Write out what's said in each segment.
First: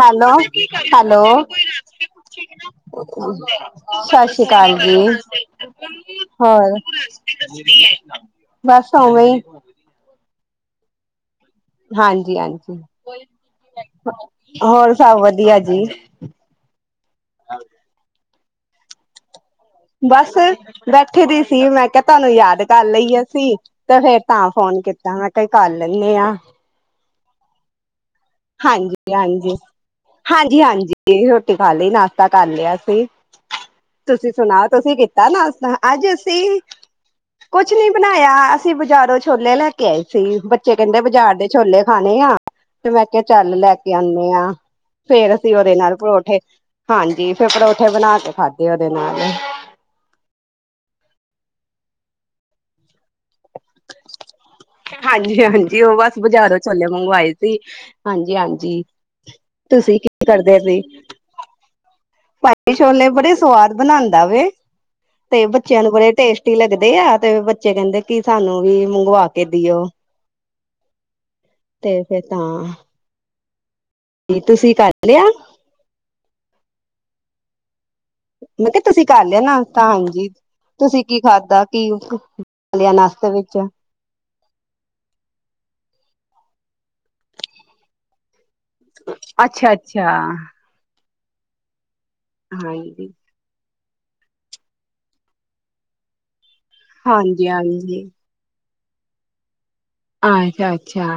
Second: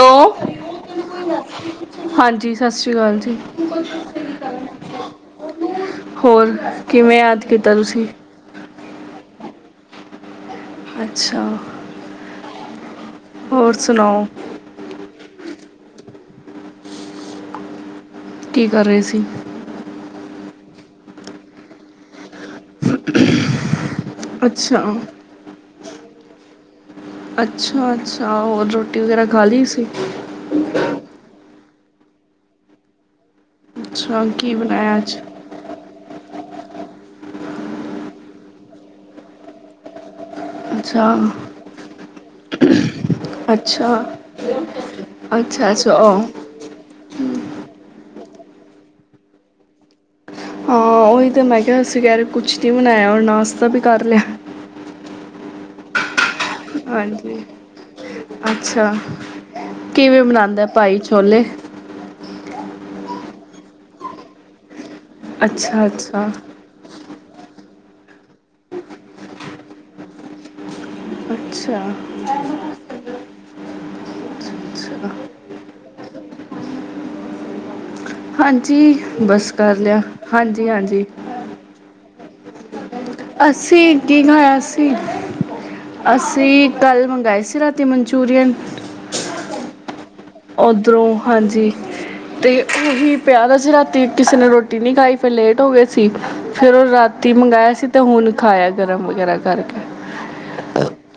Hello hello ਹਾਂਜੀ ਸਤਿ ਸ਼੍ਰੀ ਅਕਾਲ ਜੀ ਸਤਿ ਸ੍ਰੀ ਅਕਾਲ ਜੀ ਹੋਰ ਕਿਵੇਂ ਯਾਦ ਕੀਤਾ ਤੁਸੀਂ ਬਸ ਉਵੇਂ ਹੀ ਅੱਛਾ ਹਾਂਜੀ ਹਾਂਜੀ ਹੋਰ ਸੁਣਾਓ ਹੋਰ ਸਭ ਵਧੀਆ ਜੀ ਜੀ ਕੀ ਕਰ ਰਹੇ ਸੀ ਬਸ ਬੈਠੇ ਦੀ ਸੀ ਮੈਂ ਕਿਹਾ ਤੁਹਾਨੂੰ ਯਾਦ ਕਰ ਲਈ ਆਸੀ ਤੇ ਫੇਰ ਤਾਂ ਫੋਨ ਅੱਛਾ ਕੀਤਾ ਮੈਂ ਕਿਹਾ ਕੱਲ ਲੈਨੇ ਆ ਅੱਛਾ ਅੱਛਾ ਹੋਰ ਰੋਟੀ ਹਾਂਜੀ, ਵਗੈਰਾ ਖਾ ਹਾਂਜੀ। ਲਈ ਸੀ ਹਾਂਜੀ, ਹਾਂਜੀ। ਰੋਟੀ ਖਾ ਲਈ। ਨਾਸ਼ਤਾ ਕਰ ਲਿਆ ਸੀ। ਅੱਛਾ ਤੁਸੀਂ ਕੀ ਸੁਣਾਓ, ਤੁਸੀਂ ਬਣਾਇਆ ਅੱਜ ਕੀਤਾ ਨਾਸ਼ਤਾ ਅੱਜ ਅਸੀ, ਕੁਛ ਨੀ ਬਣਾਇਆ। ਅਸੀਂ ਬਾਜ਼ਾਰੋਂ ਛੋਲੇ ਲੈ ਕੇ ਆਏ ਸੀ। ਬੱਚੇ ਕਹਿੰਦੇ, ਅੱਛਾ ਬਾਜ਼ਾਰ ਦੇ ਛੋਲੇ ਖਾਣੇ ਆ, ਤੇ ਮੈਂ ਕੇ ਚੱਲ ਲੈ ਕੇ ਅੱਛਾ ਆਉਂਦੇ ਹਾਂ। ਫੇਰ ਅਸੀਂ ਅੱਛਾ ਉਹਦੇ ਅੱਛਾ ਨਾਲ, ਉਹ ਪਰੌਠੇ, ਹਾਂਜੀ, ਫੇਰ ਪਰੌਠੇ ਬਣਾ ਕੇ ਖਾਧੇ ਉਹਦੇ ਨਾਲ। ਹਾਂ, ਉਹੀ ਤਾਂ ਮੈਂ ਕਿਹਾ ਤੁਸੀ ਕਿਹ ਰਹੇ ਕੁਛ ਨੀ ਬਨਾਇਆ ਔਰ ਨਾਸਤਾ ਵੀ ਕਰ ਲਿਆ। ਹਾਂਜੀ-ਹਾਂਜੀ, ਉਹ ਬਸ ਬਾਜ਼ਾਰੋਂ ਛੋਲੇ ਮੰਗਵਾਏ ਹਾਂਜੀ ਸੀ, ਹਾਂਜੀ-ਹਾਂਜੀ, ਅੱਛਾ ਤੁਸੀਂ ਕੀ ਕਿਵੇਂ ਕਰਦੇ ਬਣਾਉਂਦਾ ਪੇ? ਭਾਈ ਛੋਲੇ ਪਾਈ ਛੋਲੇ ਬੜੇ ਸਵਾਦ ਬਣਾਂਦਾ ਵੇ। ਤੇ, ਬੱਚਿਆਂ ਅੱਛਾ ਨੂੰ ਬੜੇ ਅੱਛਾ ਟੇਸਟੀ ਲੱਗਦੇ ਆ। ਤੇ ਬੱਚੇ ਕਹਿੰਦੇ ਕਿ, ਸਾਨੂੰ ਵੀ ਮੰਗਵਾ ਕੇ ਦਿਓ। ਅੱਛਾ। ਤੇ ਫੇਰ ਤਾਂ ਤੁਸੀਂ ਕਰ ਅੱਛਾ ਲਿਆ? ਮੈਂ ਕਿਹਾ ਹਾਂਜੀ ਤੁਸੀਂ ਕਰ ਲਿਆ ਬਸ ਕਰ ਨਾਸ਼ਤਾਂ? ਲਿਆ ਹਾਂਜੀ, ਤੁਸੀਂ ਕੀ ਖਾਧਾ ਕੀ? ਖਾ ਲਿਆ ਨਾਸ਼ਤੇ ਵਿੱਚ ਅੱਸੀ, ਕੀ ਖਾਇਆ ਸੀ? ਅੱਸ [unintelligible] ਕੱਲ੍ਹ ਮੰਗਾਏ ਸੀ ਰਾਤੀ ਮਨਚੂਰੀਅਨ ਅੱਛਾ ਅੱਛਾ ਉਓਧਰੋਂ, ਹਾਂਜੀ। ਤੇ ਹਾਂਜੀ ਉਹੀ ਪਿਆ ਦਾ ਸੀ ਰਾਤ ਤੇ ਕਿਸੇ ਨੇ ਰੋਟੀ ਨਹੀਂ ਖਾਈ, ਫਿਰ ਲੇਟ ਹੋ ਗਏ ਸੀ, ਫਿਰ ਉਹ ਰਾਤੀ ਹਾਂਜੀ ਮੰਗਾਯਾ ਸੀ ਤੇ ਹੁਣ ਖਾਇਆ। ਗਰਮ ਵਗੈਰਾ ਕਰਕੇ। ਅੱਛਾ-ਅੱਛਾ।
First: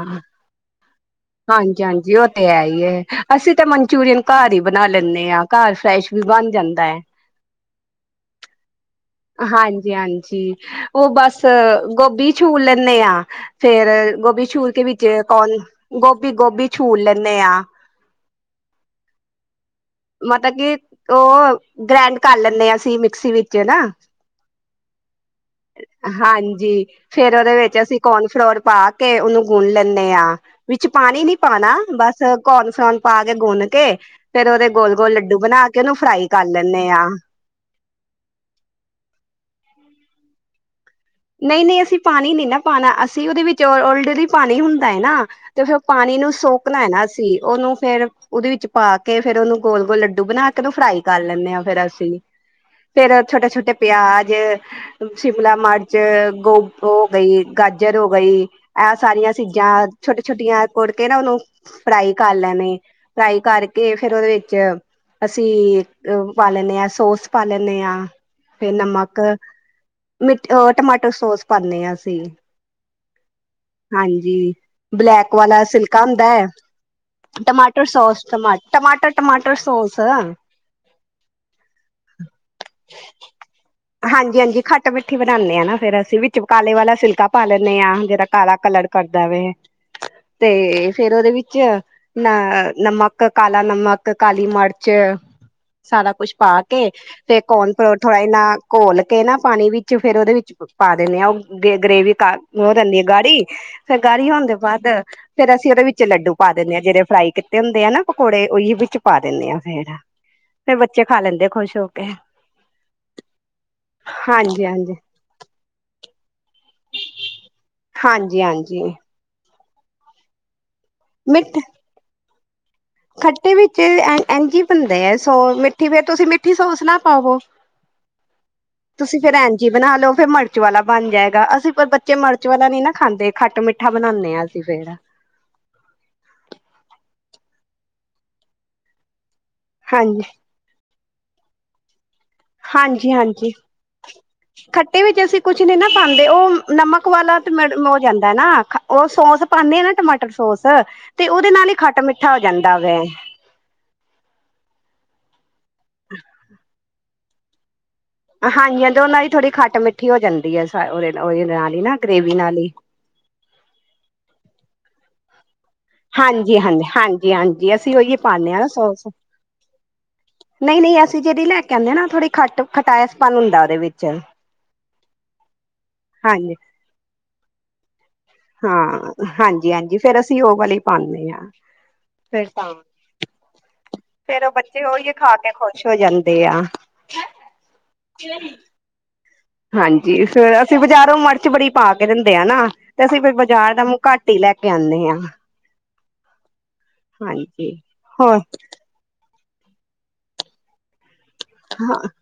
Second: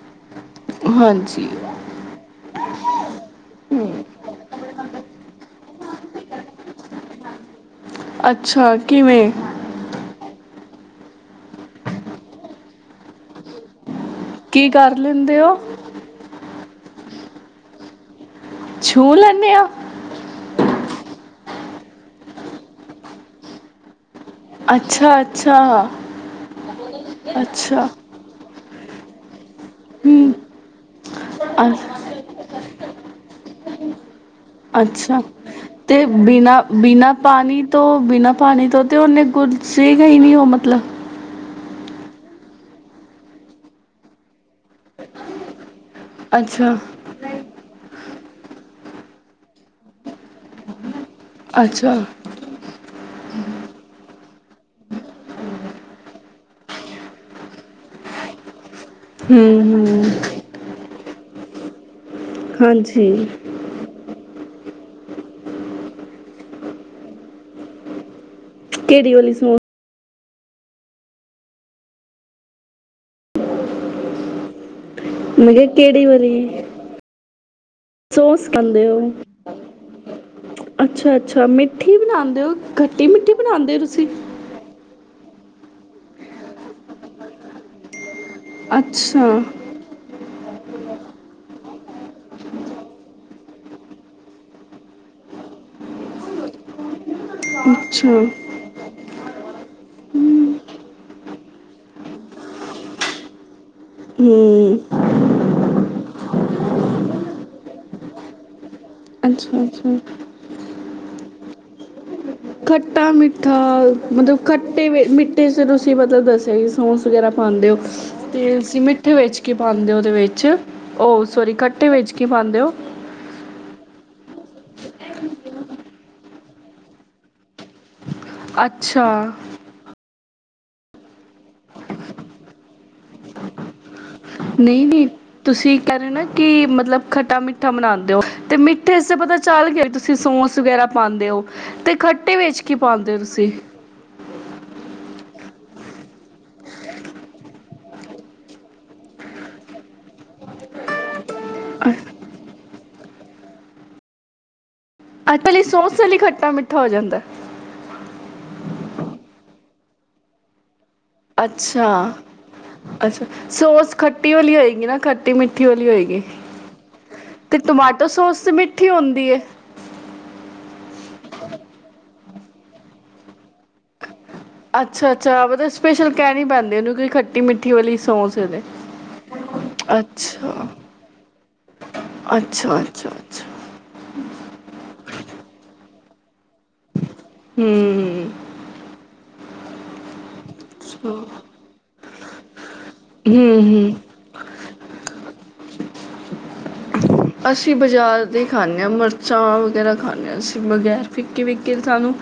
ਹਾਂਜੀ ਹਾਂਜੀ-ਹਾਂਜੀ, ਉਹ ਤੇ ਹੈ ਹੀ। [unintelligible] ਅਸੀਂ ਤਾਂ ਮਨਚੂਰੀਅਨ ਕਾਰ ਹੀ ਬਣਾ ਲੈਂਨੇ ਹਾਂ, ਕਾਰ ਫਰੈਸ਼ ਵੀ ਬਣ ਜਾਂਦਾ ਹੈ। ਅੱਛਾ। ਕਿਵੇਂ ਹਾਂਜੀ-ਹਾਂਜੀ। ਉਹ ਬਸ ਗੋਭੀ ਛੂਰ ਲੈਂਨੇ ਆਂ, ਫੇਰ ਗੋਭੀ ਕੀ ਛੂੂਰ ਕੇ ਕਰ ਵਿੱਚ ਲੈਂਦੇ ਕੌ ਹੋ ਗੋਭੀ-ਗੋਭੀ ਛੂਰ ਲੈਨੇ ਆਂ। ਛੂਰ ਲੈਂਨੇ ਹਾਂ। ਮਤਲਬ ਕੀ ਉਹ ਗ੍ਰੈਂਡ ਕਰ ਲੈਂਨੇ ਹਾਂ ਅਸੀਂ ਮਿਕਸੀ ਵਿੱਚ ਨਾ। ਅੱਛਾ ਅੱਛਾ ਹਾਂਜੀ ਫੇਰ ਉਹਦੇ ਵਿੱਚ ਅੱਛਾ ਅਸੀਂ ਕਾਰਨ ਫਲੋਰ ਪਾ ਕੇ ਉਹਨੂੰ ਗੁਣ ਲੈਂਦੇ ਹੂੰ ਆਾਂ ਵਿੱਚ ਪਾਣੀ ਨੀ ਅ ਪਾਉਣਾ ਬਸ ਕੌਣ ਪਾ ਕੇ ਗੁੰਨ ਕੇ ਫੇਰ ਉਹਦੇ ਗੋਲ ਗੋਲ ਅੱਛਾ ਲੱਡੂ ਬਣਾ ਕੇ ਉਹਨੂੰ ਤੇ ਫਰਾਈ ਕਰ ਬਿਨਾਂ ਲੈਂਦੇ ਹਾਂ। ਬਿਨਾਂ ਪਾਣੀ ਤੋਂ ਬਿਨਾਂ ਪਾਣੀ ਤੋਂ ਤੇ ਉਹਨੇ ਗੁੁਰਸੇ ਗਈ ਨੀ ਉਹ ਮਤਲਬ ਨਹੀਂ ਨਹੀਂ ਅਸੀਂ ਪਾਣੀ ਨੀ ਨਾ ਪਾਉਣਾ ਅਸੀਂ ਉਹਦੇ ਵਿੱਚ ਓਲਰੇਡੀ ਪਾਣੀ ਹੁੰਦਾ ਹੈ ਨਾ ਤੇ ਫਿਰ ਪਾਣੀ ਨੂੰ ਅੱਛਾ ਸੋਕਣਾ ਹੈ ਨਾ ਸੀ ਉਹਨੂੰ ਫੇਿਰ ਉਹਦੇ ਵਿੱਚ ਪਾ ਕੇ ਫੇਰ ਉਹਨੂੰ ਗੋਲ ਗੋਲ ਲੱਡੂ ਬਣਾ ਕੇ ਉਹਨੂੰ ਫਰਾਈ ਕਰ ਲੈਂਦੇ ਹਾਂ ਫੇਰ ਅੱਛਾ ਅਸੀਂ ਫੇਿਰ ਛੋਟੇ ਛੋਟੇ ਪਿਆਜ ਸ਼ਿਮਲਾ ਮਰਚ ਚ ਗੋ ਹੋ ਗਈ ਗਾਜਰ ਹੋ ਗਈ ਇਹ ਸਾਰੀਆਂ ਹੂੰ ਸੀਗਾਂ ਹੂੰ ਛੋਟੇ ਛੋਟੀਆਂ ਕੁੜ ਕਿਹੜ ਉਹਨ ਫਰਾਈ ਕਰ ਲੈਣੇ ਹਾਂਜੀ ਫਰਾਈ ਕਰਕੇ ਫੇਰ ਉਹਦੇ ਵਿੱਚ ਚ ਅਸੀਂ ਪਾ ਲੈਂਦੇ ਹਾਂ ਸੋਸ ਪਾ ਲੈਂਦੇ ਹਾਂ ਫਿਰ ਕਿਹੜੀ ਨਮੱਕ ਵਾਲੀ ਸੌਸ ਮਿੱਟ ਅ ਟਮਾਟਰੋ ਸੋਸ ਪਾਦੇ ਹਾਂ ਅਸੀਂ ਹਾਂਜੀ ਬਲੈਕ ਮੈਂ ਵਾਲਾ ਕਿਹਾ ਸਿਲਕਾ ਕਿਹੜੀ ਹੁੰਦਾ ਹੈ ਵਾਰੀ ਟਮਾਟਰ ਸੋਸ ਸੋ ਸ ਟਮਾ ਖਾਂਦੇ ਹੋ ਟਮਾਟਰ ਟਮਾਟਰ ਸੋਸ ਅੱਛਾ ਅੱਛਾ ਮਿੱਠੀ ਬਣਾਉਦੇ ਹੋ ਘਟੀ ਮਿੱਠੀ ਬਣਾਦੇ ਹੋ ਤੁਸੀਂ ਠੀ ਬਣਾਉਦੇ ਆ ਨਾ ਫਰ ਅਸੀਂ ਵੀ ਚ ਕਾਲੇ ਵਾਲਾ ਸਿਲਕਾ ਪਾ ਲੈਂਦੇ ਹਾਂ ਜਿਹੜਾ ਕਾਲਾ ਕਲਰ ਕਰਦਾ ਅੱਛਾ ਵਵੇ ਤੇ ਫੇਰ ਉਹਦੇ ਵਿੱਚ ਅ ਨਮਕ ਕਾਲਾ ਨਮਕ ਕਾਲੀ ਮਿਰਚ ਸਾਰਾ ਕੁਛ ਪਾ ਕੇ ਤੇ ਕੌਣੋ ਥੋੜਾ ਅੱਛਾ ਇ ਨਾ ਘੋਲ ਕੇ ਨਾ ਪਾਣੀ ਵਿੱਚ ਫੇਿਰ ਉਹਦੇ ਵਿੱਚ ਪਾ ਦਿੰਦੇ ਹਾਂ ਉਹ ਗ ਗਰੇਵੀ ਉਹ ਦਿੰਦੀ ਆ ਗਾੜੀ ਫੇਰ ਗਾਲੀ ਹੋਣ ਦੇ ਹੂੰ ਬਾਅਦ ਫੇਰ ਅਸੀ ਅਸੀ ਉਹਦੇ ਵਿੱਚ ਲੱਡੂ ਪਾ ਦਿੰਦੇ ਹਾਂ ਜਿਹੜੇ ਫਰਾਈ ਕੀਤੇ ਹੁੰਦੇ ਆ ਨਾ ਪਕੌੜੇ ਉਹੀ ਵਿੱਚ ਪਾ ਦਿੰਦੇ ਆਾਂ ਅੱਛਾ ਫੇਰ ਅੱਛਾ ਫੇਰ ਬੱਚੇ ਖਾ ਲੈਂਦੇ ਆ ਖੁਸ਼ [unintelligible] ਖੱਟਾ ਮਿੱਠਾ ਮਤਲਬ ਖੱਟਾ। ਹਾਂਜੀ ਮਿੱਟੇ ਹਾਂਜੀ ਮਿੱਟੇ ਚ ਤੁਸੀਂ ਮਤਲਬ ਦੱਸਿਆ। ਸੋਸ ਵਗੈਰਾ ਪਾਉਂਦੇ ਹੋ ਹਾਂਜੀ ਤੇ ਤੁਸੀਂ ਹਾਂਜੀ ਮਿੱਠੇ ਵਿੱਚ। ਕੀ ਪਾਉਦੇ ਹੋ ਉਹਦੇ ਵਿੱਚ। ਉਹ ਸੋਰੀ ਮਿੱਠ ਖੱਟੇ ਵਿੱਚ। ਕੀ ਪਾਉਂਦੇ ਹੋ। ਖੱਟੇ ਵਿੱਚ ਇੰਝ ਬਣਦੇ ਆ ਸੋ ਮਿੱਠੀ ਫੇਰ ਤੁਸੀਂ ਮਿੱਠੀ ਸੌਸ ਨਾ ਪਾਵੋ। ਅੱਛਾ ਤੁਸੀਂ ਫੇਰ ਐਵੇਂ ਹੀ ਬਣਾ ਲੋ ਫੇਰ ਮੜ। ਮਿਰਚ ਵਾਲਾ ਬਣ ਜਾਏਗਾ ਅਸੀਂ ਪਰ ਬੱਚੇ ਮਿਰਚ ਵਾਲਾ ਨਹੀਂ ਨਾ ਖਾਂਦੇ ਖੱਟ ਮਿੱਠਾ। ਬਣਾਉਂਦੇ ਹਾਂ ਅਸੀਂ ਨਹੀਂ ਫੇਰ ਨਹੀਂ ਤੁਸੀਂ ਕਹਿ ਰਹੇ ਨਾ ਕਿ ਮਤਲਬ ਖੱਟੇ। ਖੱਟਾ ਮਿੱਠਾ ਮਨਾਉਂਦੇ ਹੋ ਤੇ ਮਿੱਠੇ ਸੇ ਪਤਾ। ਚੱਲ ਗਿਆ ਤੁਸੀਂ ਹਾਂਜੀ ਸੋਸ ਵਗੈਰਾ। ਪਾਉਂਦੇ ਹੋ ਤੇ। ਖੱਟੇ ਵਿੱਚ ਕੀ ਹਾਂਜੀ ਪਾਉਂਦੇ ਹੋ ਤੁਸੀਂ। ਹਾਂਜੀ ਖੱਟੇ ਵਿੱਚ ਅਸੀਂ ਕੁਛ ਨਹੀ ਨਾ ਪਾਉਂਦੇ ਉਹ ਨਮਕ ਵਾਲਾ ਹੋ ਜਾਂਦਾ ਨਾ ਉਹ ਸੋਸ ਪਾਉਂਦੇ ਆ ਨਾ ਟਮਾਟਰ ਸੋਸ ਤੇ ਉਹਦੇ ਨਾਲ ਹੀ ਖੱਟ ਮਿੱਠਾ ਹੋ ਜਾਂਦਾ ਗੇ। ਇੱਕਲੀ ਸੌਸ ਨਾਲ ਹੀ ਖੱਟਾ ਮਿੱਠਾ ਹੋ ਜਾਂਦਾ। ਹਾਂਜੀ ਤੇ ਉਹਨਾਂ ਦੀ ਥੋੜ੍ਹੀ ਖੱਟ ਮਿੱਠੀ ਹੋ ਜਾਂਦੀ ਹੈ। ਉਹਦੇ ਉਹਦੇ ਨਾਲ ਹੀ ਅੱਛਾ ਨਾ ਗ੍ਰੇਵੀ ਨਾਲ ਹੀ ਅੱਛਾ ਸੋਸ ਖੱਟੀ ਵਾਲੀ ਹੋਏਗੀ। ਨਾ ਖੱਟੀ ਮਿੱਠੀ। ਵਾਲੀ ਹੋਏਗੀ ਹਾਂਜੀ ਹਾਂਜੀ ਹਾਂਜੀ ਤੇ ਹਾਂਜੀ ਅਸੀਂ ਟਮਾਟੋ ਉਹੀ ਸੋਸ ਤੇ ਪਾਉਦੇ ਹਾਂ ਮਿੱਠੀ ਸੋਸ ਹੁੰਦੀ ਏ। ਨਹੀਂ ਨਹੀਂ ਅਸੀਂ। ਅਸੀ ਜਿਹੜੀ ਲੈ ਕੇ ਆਉਂਦੇ ਨਾ ਥੋੜੀ ਖੱਟ ਖਟਾਇਸਪਨ ਹੁੰਦਾ ਉਹਦੇ ਵਿੱਚ। ਅੱਛਾ ਅੱਛਾ ਮਤਲਬ ਸਪੈਸ਼ਲ ਕਹਿ ਨੀ ਹਾਂਜੀ ਪੈਂਦੀ ਉਹਨੂੰ ਖੱਟੀ ਮਿੱਠੀ ਵਾਲੀ। ਸੌਸ ਏਦੇ। ਹਾਂ ਹਾਂਜੀ ਹਾਂਜੀ ਫੇਰ ਅਸੀਂ ਅੱਛਾ ਉਹ ਵਾਲੇ ਪਾਉਂਦੇ ਹਾਂ ਫੇਰ ਤਾਂ ਅੱਛਾ ਅੱਛਾ ਅੱਛਾ ਫੇਰ ਬੱਚੇ ਉਹੀ। ਖਾ ਕੇ ਖੁਸ਼ ਹੋ ਜਾਂਦੇ ਆ। ਹੈ ਹੂੰ। ਕਿਹੜੀ। [unintelligible] ਹਾਂਜੀ ਫੇਰ। ਬਜ਼ਾਰੋ ਹੂੰ ਮਿਰਚ ਬੜੀ ਪਾ। ਦਿੰਦੇ ਆ ਨਾ। ਤੇ ਅਸੀਂ ਫਿਰ ਬਾਜ਼ਾਰ ਦਾ ਮੂੰਹ ਹੂੰ ਘੱਟ ਹੀ ਲੈ ਕੇ ਆਉਂਦੇ ਹਾਂ। [unintelligible] ਇਸ। [inaudible] ਹਾਂਜੀ ਅਸੀਂ ਬਜ਼ਾਰ ਹੋਰ ਦੇ ਖਾਣੇ ਹਾਂ। ਚਾਹ ਵਗੈਰਾ ਖਾਣੇ ਹਾ ਅਸੀਂ ਵਗੈਰ। [unintelligible] ਫਿੱੱਕੀ ਫਿੱੱਕੀ ਸਾਨੂੰ।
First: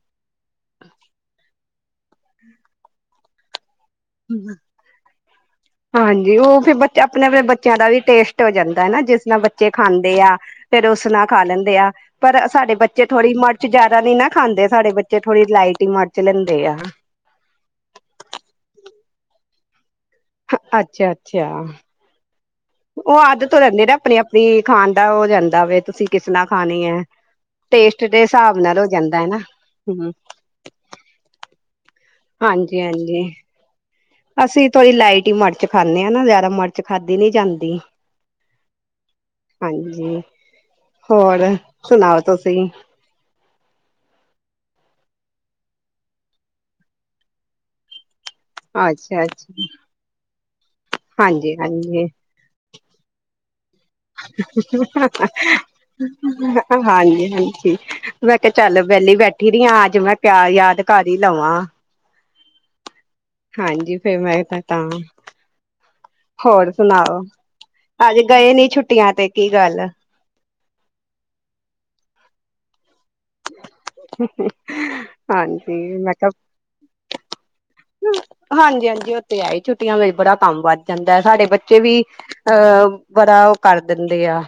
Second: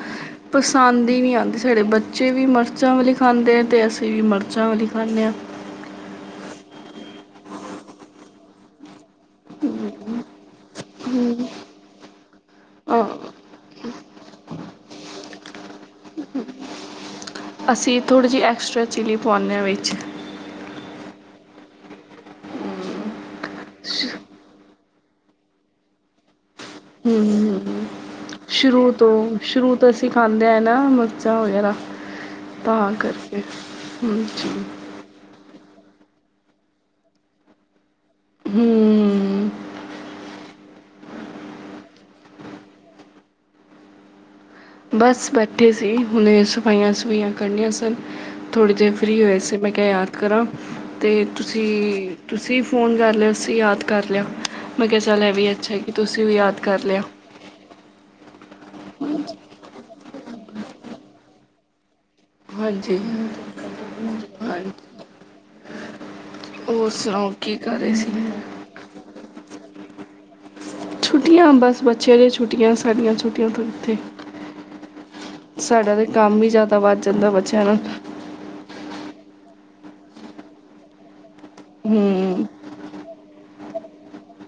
ਪਸੰਦ ਹੀ ਨਹੀਂ ਆਉਂਦੀ ਸਾਡੇ ਬੱਚੇ ਵੀ ਮਰਚਾਂ ਵਾਲੀ ਖਾਂਦੇ ਤੇ ਅਸੀ ਅਸੀਂ ਮਰਚਾਂ ਵੀਲੀ ਖਾਨੇ ਹਾਂ ਹਾਂਜੀ ਉਹ ਫਿਰ ਆਪਣੇ ਬੱਚਿਆਂ ਦਾ ਵੀ ਟੇਸਟ ਹੋ ਜਾਂਦਾ ਹੈ ਜਿਸ ਨਾਲ ਬੱਚੇ ਖਾਂਦੇ ਆ ਫੇਰ ਉਸ ਨਾਲ ਖਾ ਲੈਂਦੇ ਆ ਪਰ ਸਾਡੇ ਬੱਚੇ ਹਾਂ ਥੋੜੀ ਮਿਰਚ ਜ਼ਿਆਦਾ ਨਹੀਂ ਨਾ ਖਾਂਦੇ ਸਾਡੇ ਬੱਚੇ ਥੋੜੀ ਲਾਈਟ ਹੀ ਮਿਰਚ ਲੈਂਦੇ ਆ ਅਸੀਂ ਥੋੜ੍ਹੀ ਜਿਹੀ ਐਕਸਟਰਾ ਚਿਲੀ ਪਾਵਾਉਂਦੇ ਹਾਂ ਵਿੱਚ ਅੱਛਾ ਅੱਛਾ ਉਹ ਆਦਤ ਹੋ ਜਾਂਦੀ ਨਾ ਆਪਣੀ ਆਪਣੀ ਖਾਨ ਦਾ ਹੋ ਜਾਂਦਾ ਵੇ ਤੁਸੀਂ ਕਿਸ ਨਾਲ ਖਾਣੀ ਹੈ ਹਮ ਟੇਸਟ ਦੇ ਹ ਹਿਸਾਬ ਨਾਲ ਹੋ ਸ਼ੁਰੂ ਜਾਂਦਾ ਹੈ ਤੋਂ ਨਾ ਸ਼ੁਰੂ ਤੋਂ ਅਸੀਂ ਹਮ ਖਾਂਦੇ ਆਏ ਨਾ ਮਿਰਚਾਂ ਵਗੈਰਾ ਹਾਂਜੀ ਤਾਂ ਹਾਂਜੀ, ਕਰਕੇ ਹਾਂਜੀ ਅਸੀਂ ਥੋੜੀ ਲਾਈਟ ਹੀ ਮਰ ਚ ਖਾਂਣੇ ਆਂ ਨਾਂ ਜ਼ਿਆਦਾ ਮਰਚ ਖਾਧੀ ਨੀਂ ਜਾਂਦੀ। ਹੂੰ ਹਾਂਜੀ। ਹੋਰ ਸੁਣਾਓ ਤੁਸੀਂ? ਬਸ ਬੈਠੇ ਸੀ ਹੁਣੇ ਸਫਾਈਆਂ ਸਫੂਈਆਂ ਕਰਨੀਆਂ ਸਨ। ਥੋੜੀ ਦੇਰ ਫਰੀ ਅੱਛਾ ਹੋਏ ਸੀ ਅੱਛਾ ਮੈਂ ਕਿਆ ਯਾਦ ਕਰਾਂ। ਤੇ ਹਾਂਜੀ ਤੁਸੀ ਹਾਂਜੀ ਤੁਸੀਂ ਫੋਨ ਕਰ ਲਿਆ ਅ ਯਾਦ ਕਰ ਲਿਆ ਮੈਂ ਕਿਹਾ ਚੱਲ ਇਹ ਵੀ ਅੱਛਾ ਕਿ ਤੁਸੀਂ ਉਹ ਯਾਦ ਕਰ ਲਿਆ। ਆ ਚੱਲ ਵਿਹਲੀ ਬੈਠੀ ਰਹੀ ਆ ਆੱਜ ਮੈਂ ਪਿਆ ਯਾਦਗਾਰੀ ਹੀ ਲਵਾਂ। ਹਾਂਜੀ ਹਾਂਜੀ ਫੇਰ ਮੈਂ ਹਾਂਜੀ। ਤਾਂ ਹੋਰ ਸੁਣਾਓ? ਕੀ ਕਰ ਰਹੇ ਸੀ ਅੱਜ ਗਏ ਨੀਂ ਛੁੱਟੀਆਂ ਤੇ ਕੀ ਗੱਲ? ਛੁੱਟੀਆਂ ਬਸ ਬੱਚਿਆਂ ਦੀ, ਛੁੱਟੀਆਂ ਸਾਡੀਆਂ ਛੁ ਟੀਆਂ ਕਿੱਥੇ ਹਾਂਜੀ ਸਾਡਾ ਤੇ ਮੈਂ ਕੰਮ ਕਿਹਾ ਈ ਜ਼ਿਆਦਾ ਵੱਧ ਜਾਂਦਾ ਬੱਚਿਆਂ ਨਾਲ ਹਾਂਜੀ ਹਾਂਜੀ। ਉ ਏ ਈ ਛੁੱਟੀਆਂ ਵਿੱਚ ਬੜਾ ਕੰਮ ਵੱਧ ਜਾਂਦਾ ਐ, ਸਾਡੇ ਬੱਚੇ ਬੱਚੇ ਵੀ ਹੂੰ, ਅਹ ਬੜਾ ਉ ਕਰ ਦਿੰਦੇ ਆਂ।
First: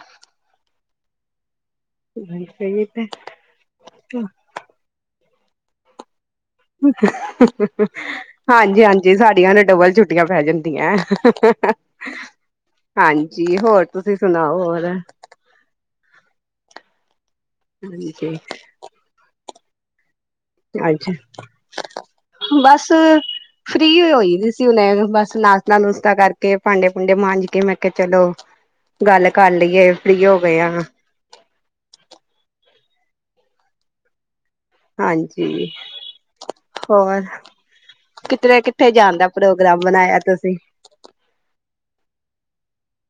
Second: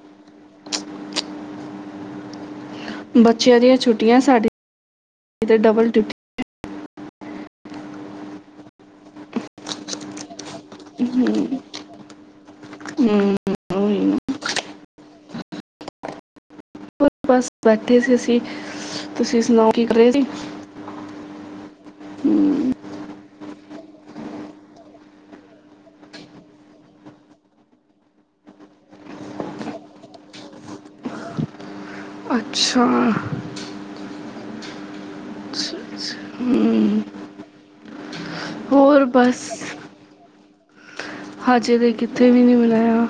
ਬੱਚਿਆਂ ਦੀਆਂ ਛੁੱਟੀਆਂ ਸਾਡੇ ਇਧੱਰ ਡਬਲ ਡਿਊਟੀ ਐ। [unintelligible] ਹਾਂਜੀ ਹਾਂਜੀ, ਸਾਡੀਆਂ ਨੂੰ ਡਬਲ ਛੁੱਟੀਆਂ ਪੈ ਜਾਂਦੀਆਂ। ਹੂੰ, ਹੂੰ, ਹਾਂਜੀ ਹੋਰ ਉਹੀ ਤੁਸੀਂ ਨਾ। ਸੁਣਾਓ ਹੋਰ? ਬਸ ਬੈਠੇ ਹਾਂਜੀ ਸੀ ਅਸੀਂ ਤੁਸੀਂ ਸੁਣਾਓ? ਕੀ ਕਰਹੇ ਸੀ? ਅੱਛਾ ਬਸ ਫ੍ਰਰੀ ਹੋਈ ਸੀ ਉਹਨੇ ਬਸ ਨਾਸ਼ਤਾ ਨੁਸ਼ਤਾ ਕਰਕੇ ਭਾਂਡੇ ਭੂੰਡੇ ਮਾਂਜ ਕੇ ਮੈਂ ਕਿਹਾ ਚਲੋ ਗੱਲ ਕਰ ਲਈਏ ਫ੍ਰੀ ਹੋ ਗਏ ਆਂ। ਅੱਛਾ ਹਾਂਜੀ। ਅੱਛਾ, ਅੱਛਾ ਹੂੰ, ਹੋਰ ਕਿਤੇ ਨਾ ਕਿੱਥੇ ਹੋਰ ਜਾਣ ਦਾ ਬਸ ਪ੍ਰੋਗਰਾਮ ਬਣਾਇਆ ਤੁਸੀਂ? ਹਜੇ ਤਾਂ ਕਿੱਥੇ ਵੀ ਨ੍ਹੀਂ ਬਣਾਇਆ।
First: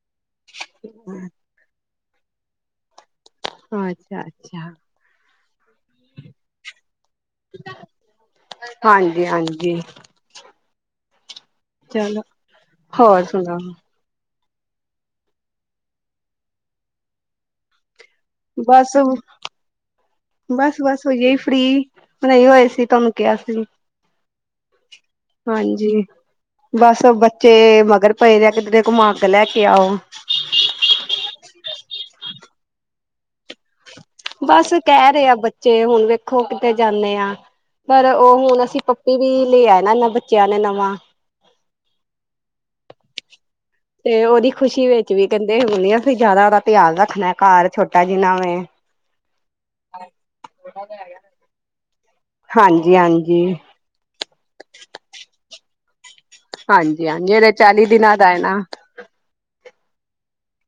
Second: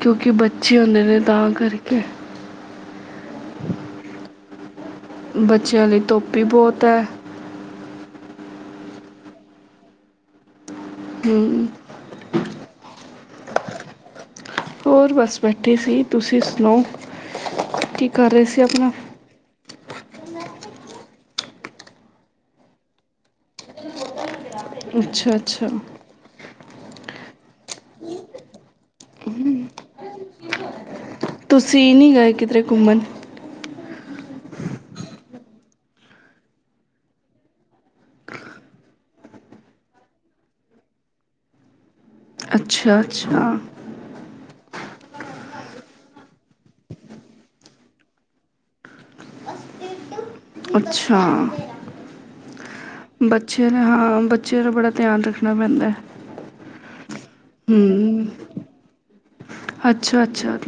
ਕਿਉਂਕਿ ਬੱਚੇ ਹੁੰਦੇ ਨੇ ਤਾਂ ਕਰਕੇ ਕਿ ਅੱਛਾ ਅੱਛਾ ਬੱਚਿਆਂ ਲਈ ਧੁੱਪ ਬਹੁਤ ਹੈ ਹਾਂਜੀ ਹਾਂਜੀ ਹਮ ਚਲੋ ਹੋਰ ਸੁਣਾ ਹੋਰ ਬੱਸ ਬੈਠੀ ਸੀ ਤੁਸੀਂ ਸੁਣਾ ਕਿ ਕਰ ਰਹੇ ਸੀ ਆਪਣਾ ਬਸ ਬਸ ਬਸ ਹੋਈਏ ਫਰੀ ਨਹੀਂ ਹੋਏ ਸੀ ਤੁਹਾਨੂੰ ਕਿਹਾ ਸੀ ਅੱਛਾ ਅੱਛਾ ਹਾਂਜੀ ਬਸ ਬੱਚੇ ਮਗਰ ਪਏ ਰ ਆ ਕਿੱਥੇ ਘੁਮਾ ਅੱਗ ਲੈ ਕੇ ਆਓ ਤੁਸੀਂ ਨਹੀਂ ਗਏ ਕਿਧਰੇ ਘੁੰਮਣ ਬਸ ਕਹਿ ਰਹੇ ਆ ਬੱਚੇ ਹੁਣ ਵੇਖੋ ਕਿਤੇ ਜਾਂਦੇ ਆ ਪਰ ਉਹ ਹੁਣ ਅਸੀਂ ਪੱਪੀ ਵੀ ਲਿਆ ਨਾ ਇਹ ਬੱਚਿਆਂ ਨੇ ਨਵਾਂ ਅੱਛਾ ਅੱਛਾ ਤੇ ਉਹਦੀ ਖੁਸ਼ੀ ਵਿੱਚ ਵੀ ਕਹਿੰਦੇ ਹੋਣੇ ਅਸੀਂ ਜ਼ਿਆਦਾ ਉਹਦਾ ਪਿਆਰ ਰੱਖਣਾ ਘਰ ਛੋਟਾ ਜਿਨਾ ਵ ਅੱਛਾ ਹਾਂਜੀ ਹਾਂਜੀ ਬੱਚਿਆਂ ਦਾ ਹਾਂ ਬੱਚਿਆਂ ਦਾ ਬੜਾ ਧਿਆਨ ਰੱਖਣਾ ਪੈਂਦਾ ਹਾਂਜੀ ਹਾਂਜੀ ਚਾਲੀ ਦਿਨਾਂ ਹਮ ਦਾ ਹੈ ਨਾ ਅੱਛਾ ਅੱਛਾ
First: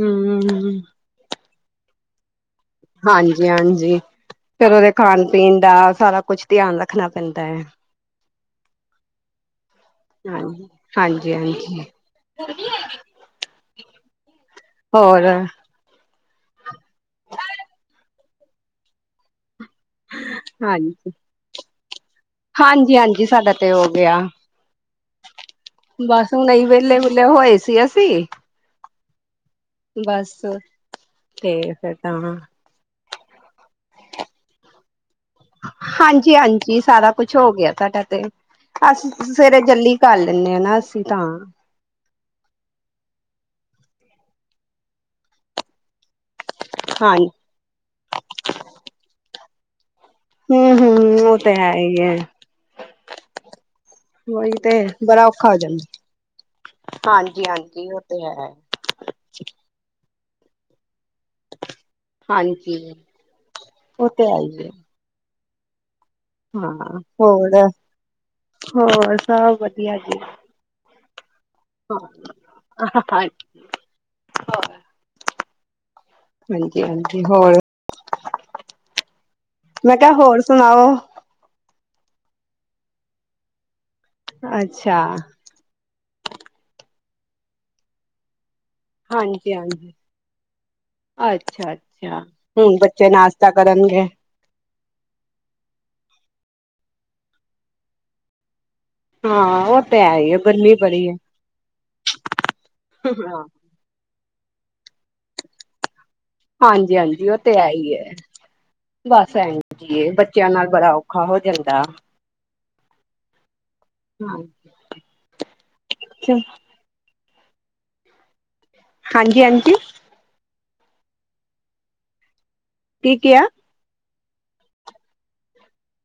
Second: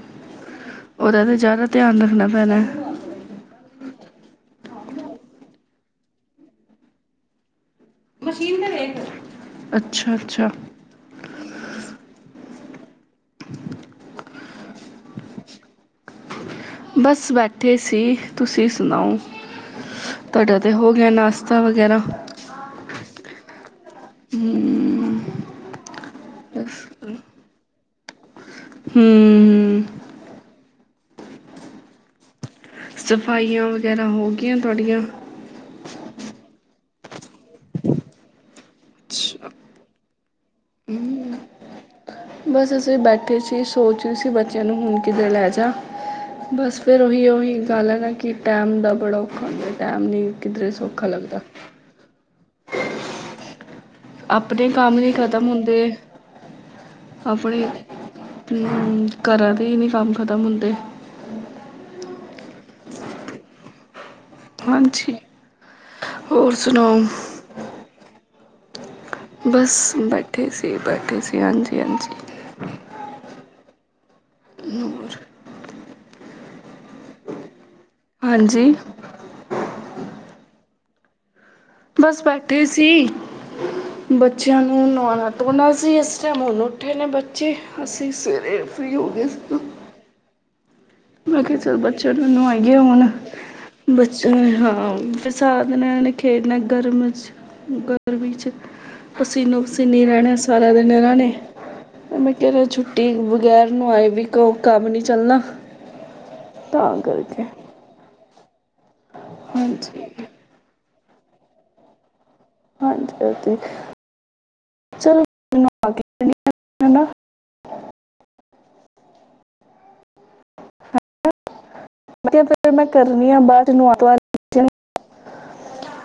ਹਮ ਉਹਰ ਤਾਂ ਜ਼ਦਾਤਰ ਧਿਆਨ ਰੱਖਣਾ ਪੈਣਾ ਹਾਂਜੀ ਹਾਂਜੀ ਫਿਰ ਉਹਦੇ ਖਾਣ ਪੀਣ ਦਾ ਸਾਰਾ ਕੁਛ ਧਿਆਨ ਰੱਖਣਾ ਪੈਂਦਾ ਹੈ ਮਸ਼ੀਨ ਤੇ ਵੇਖ ਅੱਛਾ ਅੱਛਾ ਹਾਂਜੀ ਹਾਂਜੀ ਹਾਂਜੀ ਹੋਰ ਬਸ ਬੈਠੇ ਸੀ ਤੁਸੀਂ ਸੁਣਾਓ ਤੁਹਾਡਾ ਤੇ ਹੋ ਗਿਆ ਹਾਂਜੀ ਨਾਸ਼ਤਾ ਵਗੈਰਾ ਜੀ ਸਾਡਾ ਤੇ ਹੋ ਗਿਆ ਹਮ ਬਸ ਹੁਣੇ ਵਿਹਲੇ ਵੇਹਲੇ ਹੋਏ ਸੀ ਅਸੀਂ ਹਮ ਹਮ ਬਸ ਤੇ ਫਿਰ ਤਾਂ ਸਫਾਈਆਂ ਵਗੈਰਾ ਹੋ ਗਈਆਂ ਤੁਹਾਡੀਆਂ ਹਾਂਜੀ ਹਾਂਜੀ ਸਾਰਾ ਕੁਛ ਹੋ ਗਿਆ ਸਾਡਾ ਤੇ ਅਸੀ ਅੱਛਾ, ਸਵੇਰੇ ਜਲਦੀ ਕਰ ਲੈਂਦੇ ਹਾਂ ਨਾ ਅਸੀਂ ਤਾਂ ਬਸ ਅਸੀਂ ਬੈਠੇ ਸੀ ਸੋਚ ਰਹੇ ਸੀ ਬੱਚਿਆਂ ਨੂੰ ਹੁਣ ਕਿੱਧਰ ਲੈ ਜਾ ਬਸ ਫਿਰ ਉਹੀ ਹਾਂਜੀ ਉਹੀ ਗੱਲ ਹੈ ਨਾ ਕਿ ਟਾਈਮ ਦਾ ਬੜਾ ਹਦੇ ਟੈਮ ਨਹੀਂ ਕਿੱਧਰੇ ਹਮ ਸੌਖਾ ਹਮ ਉਹ ਲੱਗਦਾ ਤੇ ਹੈ ਹੀ ਹੈ ਉਹੀ ਆਪਣੇ ਤੇ ਕੰਮ ਨੀ ਬੜਾ ਖਤਮ ਔਖਾ ਹੋ ਹੁੰਦੇ, ਜਾਂਦਾ ਹਾਂਜੀ ਆਪਣੇ ਹਾਂਜੀ ਉਹ ਤੇ ਹੈ ਘਰਾਂ ਦੇ ਹੀ ਨੀ ਕੰਮ! ਖਤਮ ਹੁੰਦੇ ਹਾਂਜੀ। ਉਹ ਤੇ ਹੈਈਏ। ਹਾਂਜੀ ਹੋਰ ਹਾਂ ਸੁਣਾਓ ਹੋਰ। ਹੋਰ ਸਭ ਬਸ ਵਧੀਆ ਜੀ। ਬੈਠੇ ਸੀ ਬੈਠੇ ਸੀ ਹਾਂਜੀ ਹ ਹਾਂਜੀ [inaudible] ਹੋਰ ਹਾਂਜੀ ਹਾਂਜੀ ਹੋਰ [inaudible] ਹਾਂਜੀ। ਮੈਂ ਕਿਹਾ ਹੋਰ ਸੁਣਾਓ। ਬਸ ਬੈਠੇ ਸੀ। ਬੱਚਿਆਂ ਨੂੰ ਅੱਛਾ। ਨਵਾਉਣਾ ਤੇਨਾ [unintelligible] ਅਸੀਂ ਇਸ ਟਾਈਮ ਹੁਣ ਉੱਠੇ ਨੇ ਬੱਚੇ ਅਸੀਂ ਸਵੇਰੇ। ਫਰੀ ਹੋਗੇ ਸੀ ਹਾਂਜੀ ਨਾ? ਹਾਂਜੀ [unintelligible] ਮੈਂ ਕਿਹਾ ਅੱਛਾ ਚਲ ਬੱਚਿਆਂ ਅੱਛਾ ਨੂੰ ਨਵਾਈਏ ਬੱਚੇ ਹੁਣ ਨਾਸ਼ਤਾ ਕਰਨਗੇ। ਬੱਚੇ ਹਾਂ। ਸਾਧਨਾ ਨੇ ਖੇਡਣਾ। ਗਰਮ 'ਚ, ਗਰਮੀ 'ਚ। [unintelligible] ਹਾਂ ਪਸੀਨੋ ਉਹ ਤੇ ਪਸੀਨੇ ਹੈ ਹੀ ਰਹਿਣੇ ਹੈ ਸਾਰਾ ਗਰਮੀ ਦਿਨ ਬੜੀ ਇਹਨਾਂ ਹੈ। ਨੇ ਮੈਂ ਕਿਹਾ ਛੁੱਟੀ ਬਗੈਰ ਨੂੰਅ ਕੰਮ ਨੀ ਚੱਲਣਾ। ਤਾਂ ਹਾਂਜੀ ਹਾਂਜੀ ਉਹ ਕਰਕੇ ਤੇ ਹੈ ਹੀ ਹੈ। ਬਸ ਇੰਜ ਹੀ ਹਾਂਜੀ ਹੈ ਬੱਚਿਆਂ ਨਾਲ ਬੜਾ। ਔਖਾ ਹੋ ਜਾਂਦਾ ਹਾਂਜੀ ਹਾਂਜੀ। ਮੈਨੂੰ ਆ ਕੇ ਚਲ [inaudible] ਹੈ ਨਾ ਹਾਂਜੀ ਆਂਟੀ। [inaudible] [unintelligible] ਫਿਰ ਮੈਂ ਕੀ ਕਰਨੀ ਆ ਕਿਹਾ ਬਾਦ ਚ। [unintelligible]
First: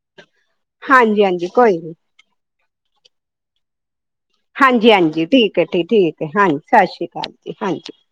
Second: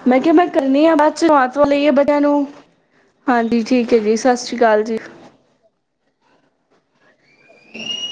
ਮੈਂ ਕਿਹਾ ਮੈਂ। ਹਾਂਜੀ ਹਾਂਜੀ ਕੋਈ ਨੀ। [unintelligible] [inaudible] [unintelligible] ਹਾਂਜੀ ਠੀਕ ਹੈ ਜੀ। ਸਤਿ ਸ਼੍ਰੀ ਅਕਾਲ ਹਾਂਜੀ ਜੀ ਹਾਂਜੀ ਠੀਕ ਹੈ ਠੀਕ ਠੀਕ ਹੈ। ਹਾਂਜੀ ਸਤਿ ਸ੍ਰੀ ਅਕਾਲ। ਹਾਂਜੀ। [inaudible]